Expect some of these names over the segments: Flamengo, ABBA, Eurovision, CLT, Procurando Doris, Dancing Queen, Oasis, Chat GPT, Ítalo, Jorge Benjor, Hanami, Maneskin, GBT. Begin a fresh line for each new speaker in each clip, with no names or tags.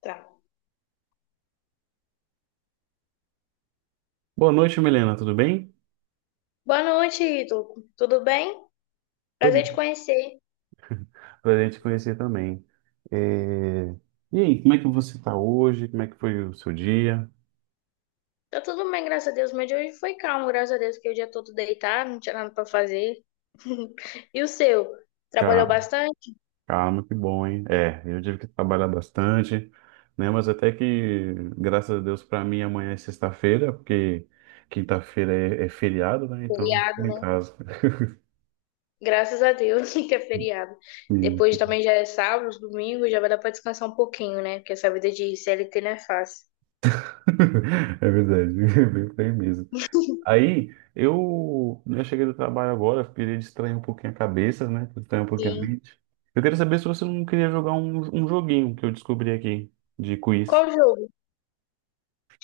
Tá.
Boa noite, Milena, tudo bem?
Boa noite, Ítalo. Tudo bem?
Tô
Prazer te
bem.
conhecer.
Prazer em te conhecer também. É, E aí, como é que você está hoje? Como é que foi o seu dia?
Tá tudo bem, graças a Deus. Meu dia hoje foi calmo, graças a Deus, que o dia todo deitado, não tinha nada pra fazer. E o seu? Trabalhou
Ca-
bastante?
Calma, que bom, hein? Eu tive que trabalhar bastante, né? Mas até que, graças a Deus, para mim amanhã é sexta-feira, porque quinta-feira é feriado, né? Então,
Feriado,
fico em
né?
casa.
Graças a Deus que é feriado.
Sim.
Depois também já é sábado, domingo, já vai dar pra descansar um pouquinho, né? Porque essa vida de CLT não é fácil.
É verdade, bem mesmo. Aí eu, né, eu cheguei do trabalho agora, queria distrair um pouquinho a cabeça, né? Distrair um pouquinho a
Sim.
mente. Eu queria saber se você não queria jogar um joguinho que eu descobri aqui de quiz.
Qual jogo?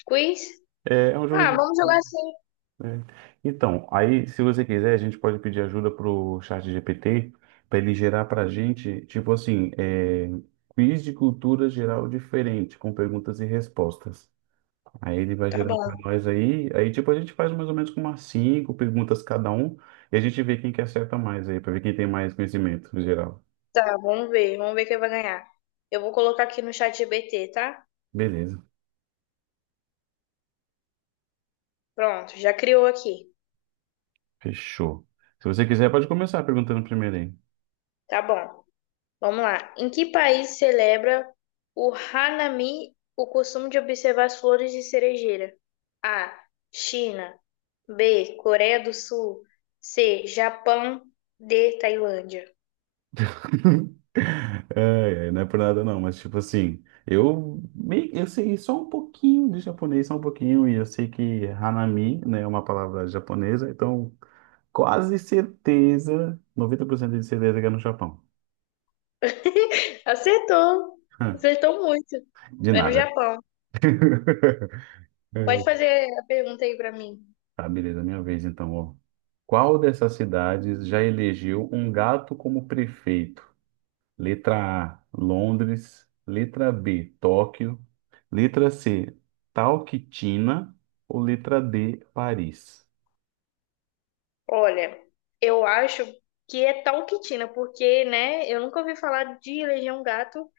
Quiz?
É, é um jogo
Ah,
de.
vamos jogar sim.
É. Então, aí se você quiser, a gente pode pedir ajuda pro Chat GPT para ele gerar pra gente, tipo assim, é, quiz de cultura geral diferente, com perguntas e respostas. Aí ele vai
Tá
gerar
bom.
para nós aí. Aí, tipo, a gente faz mais ou menos com umas cinco perguntas cada um. E a gente vê quem que acerta mais aí, para ver quem tem mais conhecimento no geral.
Tá, vamos ver. Vamos ver quem vai ganhar. Eu vou colocar aqui no chat GBT, tá?
Beleza,
Pronto, já criou aqui.
fechou. Se você quiser, pode começar perguntando primeiro aí.
Tá bom. Vamos lá. Em que país celebra o Hanami, o costume de observar as flores de cerejeira? A. China. B. Coreia do Sul. C. Japão. D. Tailândia.
Não é por nada não, mas tipo assim, eu meio, eu sei só um pouquinho de japonês, só um pouquinho, e eu sei que hanami, né, é uma palavra japonesa, então quase certeza, 90% de certeza que é no Japão.
Acertou. Acertou muito.
De
É no
nada.
Japão. Pode fazer a pergunta aí pra mim.
Tá, beleza, minha vez então, ó. Qual dessas cidades já elegeu um gato como prefeito? Letra A, Londres. Letra B, Tóquio. Letra C, Talquitina. Ou letra D, Paris?
Olha, eu acho que é Talquitina, porque, né, eu nunca ouvi falar de Legião Gato,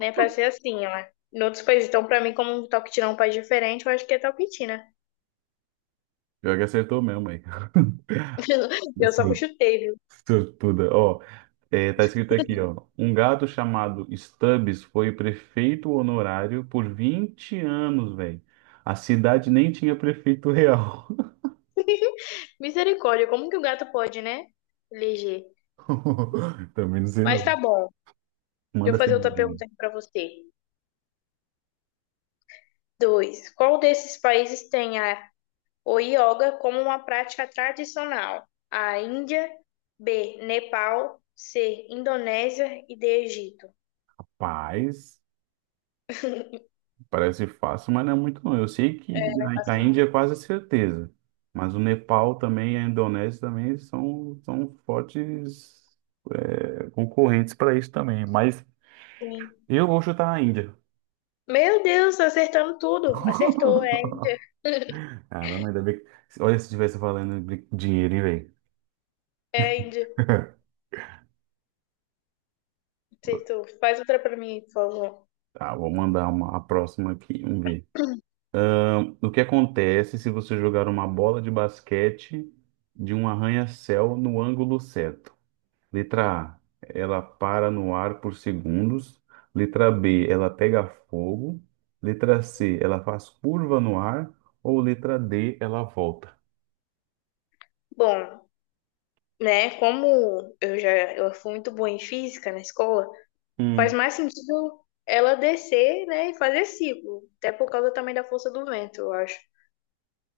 né? Pra ser assim, ó. Em outros países, então, pra mim, como um toquitina é um país diferente, eu acho que é toquitina.
Pior que acertou mesmo aí.
Eu só
Sur-
chutei, viu?
Sortuda. Ó, é, tá escrito aqui, ó. Um gato chamado Stubbs foi prefeito honorário por 20 anos, velho. A cidade nem tinha prefeito real.
Misericórdia, como que o gato pode, né? Eleger.
Também não sei
Mas tá
não.
bom. Deixa eu
Manda assim,
fazer outra pergunta aqui pra você. Dois. Qual desses países tem a, o yoga como uma prática tradicional? A. Índia, B, Nepal, C, Indonésia e D, Egito.
paz, parece fácil, mas não é muito não. Eu sei
É,
que
não é
a
fácil não.
Índia é quase certeza, mas o Nepal também, a Indonésia também são, são fortes é, concorrentes para isso também. Mas
Sim.
eu vou chutar a Índia.
Meu Deus, tá acertando tudo. Acertou, é Índia.
Caramba, ainda bem que... Olha, se tivesse valendo dinheiro, hein,
É Índia.
velho?
Se tu faz outra pra mim, por favor.
Tá, vou mandar uma, a próxima aqui, vamos ver. O que acontece se você jogar uma bola de basquete de um arranha-céu no ângulo certo? Letra A, ela para no ar por segundos. Letra B, ela pega fogo. Letra C, ela faz curva no ar. Ou letra D, ela volta.
Bom, né? Como eu já eu fui muito boa em física na escola, faz
Hum.
mais sentido ela descer, né, e fazer ciclo, até por causa também da força do vento, eu acho,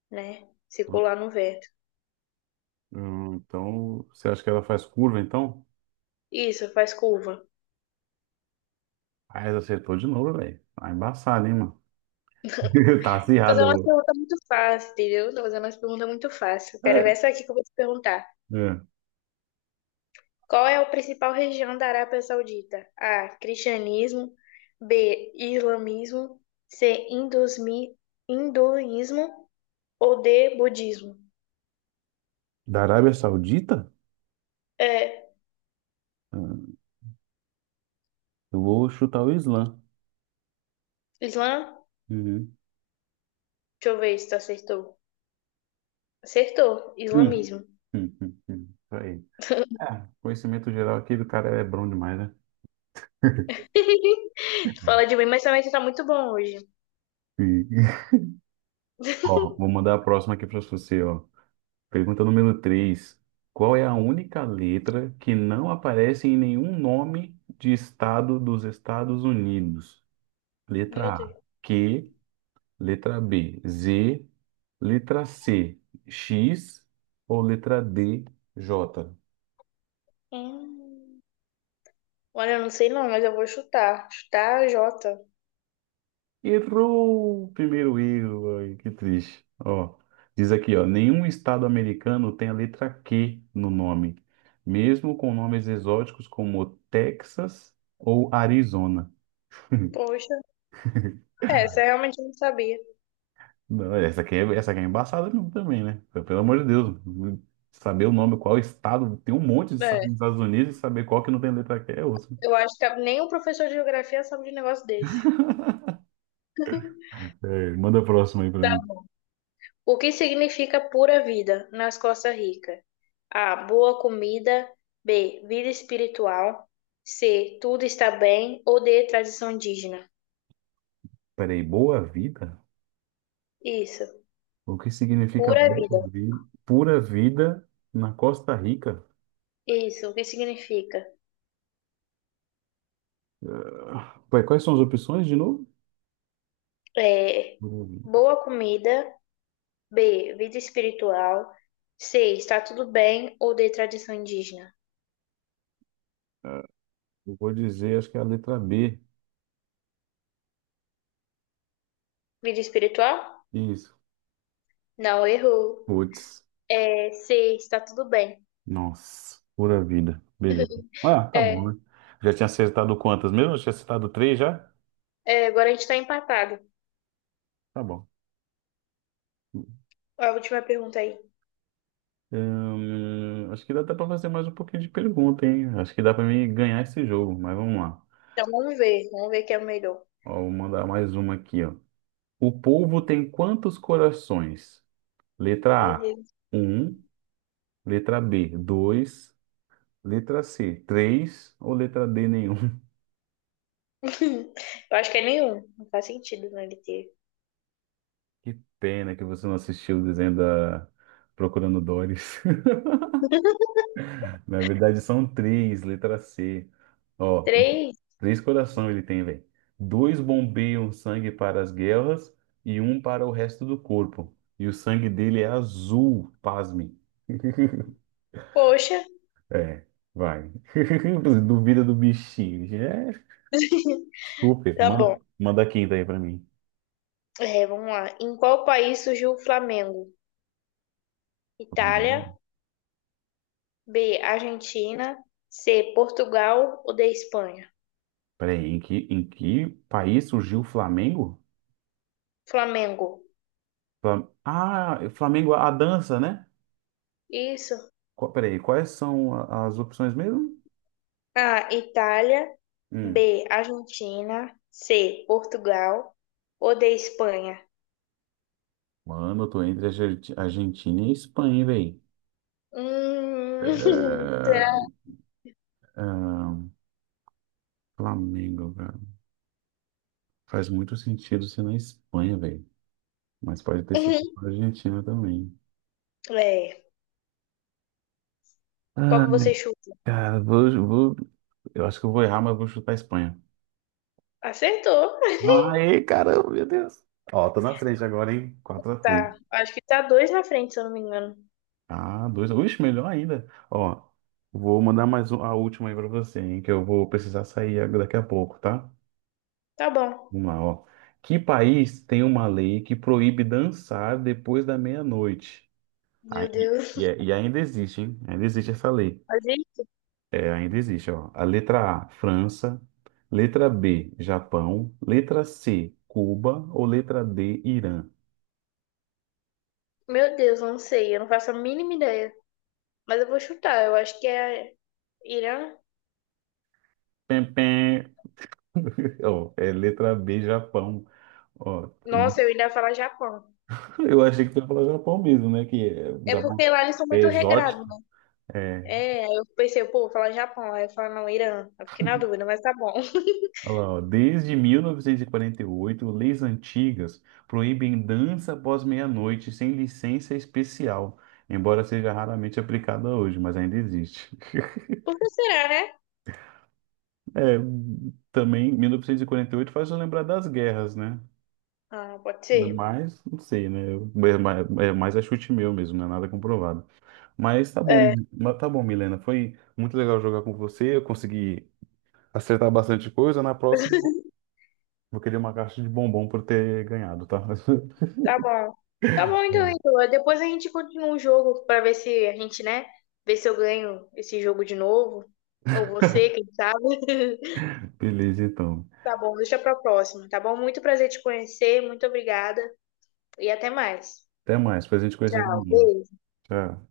né? Circular no vento.
Então, você acha que ela faz curva, então?
Isso, faz curva.
Ah, ela acertou de novo, velho. Tá embaçado, hein, mano? Tá
Tô fazendo uma
acirrado.
pergunta muito fácil, entendeu? Tô fazendo uma pergunta muito fácil. Quero ver
É,
essa aqui que eu vou te perguntar.
é.
Qual é a principal região da Arábia Saudita? A. Cristianismo. B. Islamismo. C. Hinduísmo. Ou D, budismo.
Da Arábia Saudita?
É,
Hum, Eu vou chutar o Islã.
Islã,
Uhum.
deixa eu ver se tu acertou. Acertou,
Hum,
islamismo.
Isso aí. É, conhecimento geral aqui do cara é bom demais,
Tu fala de mim, mas também tu tá muito bom hoje.
né? Ó, vou mandar a próxima aqui para você, ó. Pergunta número 3: qual é a única letra que não aparece em nenhum nome de estado dos Estados Unidos?
Meu
Letra A,
Deus.
Q, letra B, Z, letra C, X ou letra D, J?
Hum. Olha, eu não sei não, mas eu vou chutar. Chutar J.
Errou o primeiro erro, ai, que triste. Ó, diz aqui, ó, nenhum estado americano tem a letra Q no nome, mesmo com nomes exóticos como Texas ou Arizona.
Poxa, é, essa eu realmente não sabia.
Não, essa aqui essa aqui é embaçada mesmo também, né? Pelo amor de Deus, saber o nome, qual estado, tem um monte de
É,
estados nos Estados Unidos e saber qual que não tem letra Q é osso.
eu acho que nem o professor de geografia sabe de um negócio desse.
É, manda a próxima aí pra
Tá.
mim.
O que significa pura vida nas Costa Rica? A. Boa comida. B. Vida espiritual. C. Tudo está bem. Ou D. Tradição indígena.
Peraí, boa vida?
Isso,
O que significa
pura
boa
vida.
vida? Pura vida na Costa Rica?
Isso, o que significa?
Ué, quais são as opções de novo?
É,
Eu
boa comida. B, vida espiritual. C, está tudo bem ou de tradição indígena?
eu vou dizer, acho que é a letra B.
Vida espiritual?
Isso.
Não, errou.
Putz.
É, C, está tudo bem.
Nossa, pura vida. Beleza. Ah, tá bom,
É,
né? Já tinha acertado quantas mesmo? Já tinha acertado três já?
é, agora a gente está empatado.
Tá bom.
A última pergunta aí.
Acho que dá até pra fazer mais um pouquinho de pergunta, hein? Acho que dá pra mim ganhar esse jogo, mas vamos lá.
Então vamos ver quem é o melhor.
Ó, vou mandar mais uma aqui, ó. O polvo tem quantos corações?
Meu
Letra A,
Deus.
um. Letra B, dois. Letra C, três ou letra D, nenhum?
Eu acho que é nenhum. Não faz sentido, né, ele ter.
Que pena que você não assistiu o desenho da Procurando Doris. Na verdade, são três, letra C. Ó,
Três?
três corações ele tem, velho. Dois bombeiam sangue para as guerras e um para o resto do corpo. E o sangue dele é azul, pasme.
Poxa,
É, vai. Duvida do bichinho. É, super.
tá bom.
Manda a quinta aí pra mim.
É, vamos lá. Em qual país surgiu o Flamengo? Itália,
Flamengo.
B, Argentina, C, Portugal ou D, Espanha?
Peraí, em que país surgiu o Flamengo?
Flamengo.
Ah, Flamengo, a dança, né?
Isso.
Qual, peraí, quais são as opções mesmo?
A, Itália,
Hum.
B, Argentina, C, Portugal ou D, Espanha?
Mano, eu tô entre a Argentina e a Espanha, velho.
Hum, será?
Flamengo, cara. Faz muito sentido ser na Espanha, velho. Mas pode ter sido na Argentina também.
É. Qual
Ah,
que você chuta?
cara, vou- eu acho que eu vou errar, mas eu vou chutar a Espanha.
Acertou.
Aê, caramba, meu Deus. Ó, tô na frente agora, hein? Quatro a três.
Tá. Acho que tá dois na frente, se eu não me engano.
Ah, dois. Ixi, melhor ainda. Ó, vou mandar a última aí pra você, hein, que eu vou precisar sair daqui a pouco, tá?
Tá bom.
Vamos lá, ó. Que país tem uma lei que proíbe dançar depois da meia-noite? Ah,
Meu Deus.
E ainda existe, hein? Ainda existe essa lei.
Mas isso?
É, ainda existe, ó. A letra A, França. Letra B, Japão. Letra C, Cuba. Ou letra D, Irã?
Meu Deus, eu não sei. Eu não faço a mínima ideia. Mas eu vou chutar. Eu acho que é Irã.
Pem, pem. Ó, é letra B, Japão. Ó,
Nossa, eu ainda ia falar Japão.
eu achei que tu ia falar Japão mesmo, né? Que é, o
É
Japão
porque lá eles são
é
muito regrados,
exótico.
né?
É.
É, aí eu pensei, pô, vou falar Japão. Aí eu falo, não, Irã. Eu fiquei na dúvida, mas tá bom.
Olha lá, ó. Desde 1948, leis antigas proíbem dança após meia-noite sem licença especial, embora seja raramente aplicada hoje, mas ainda existe.
Por que será, né?
É, também 1948 faz eu lembrar das guerras, né?
Ah, pode ser.
Mas, não sei, né? Eu- É mais a chute meu mesmo, não é nada comprovado. Mas tá bom,
É,
mas tá bom, Milena. Foi muito legal jogar com você. Eu consegui acertar bastante coisa, na próxima vou querer uma caixa de bombom por ter ganhado, tá?
tá bom. Tá bom, então,
Bom.
Ítalo. Depois a gente continua o jogo pra ver se a gente, né? Ver se eu ganho esse jogo de novo. Ou você, quem sabe.
Beleza, então.
Tá bom, deixa pra próxima, tá bom? Muito prazer te conhecer, muito obrigada. E até mais.
Até mais, pra gente conhecer
Tchau,
também.
beijo.
Tchau.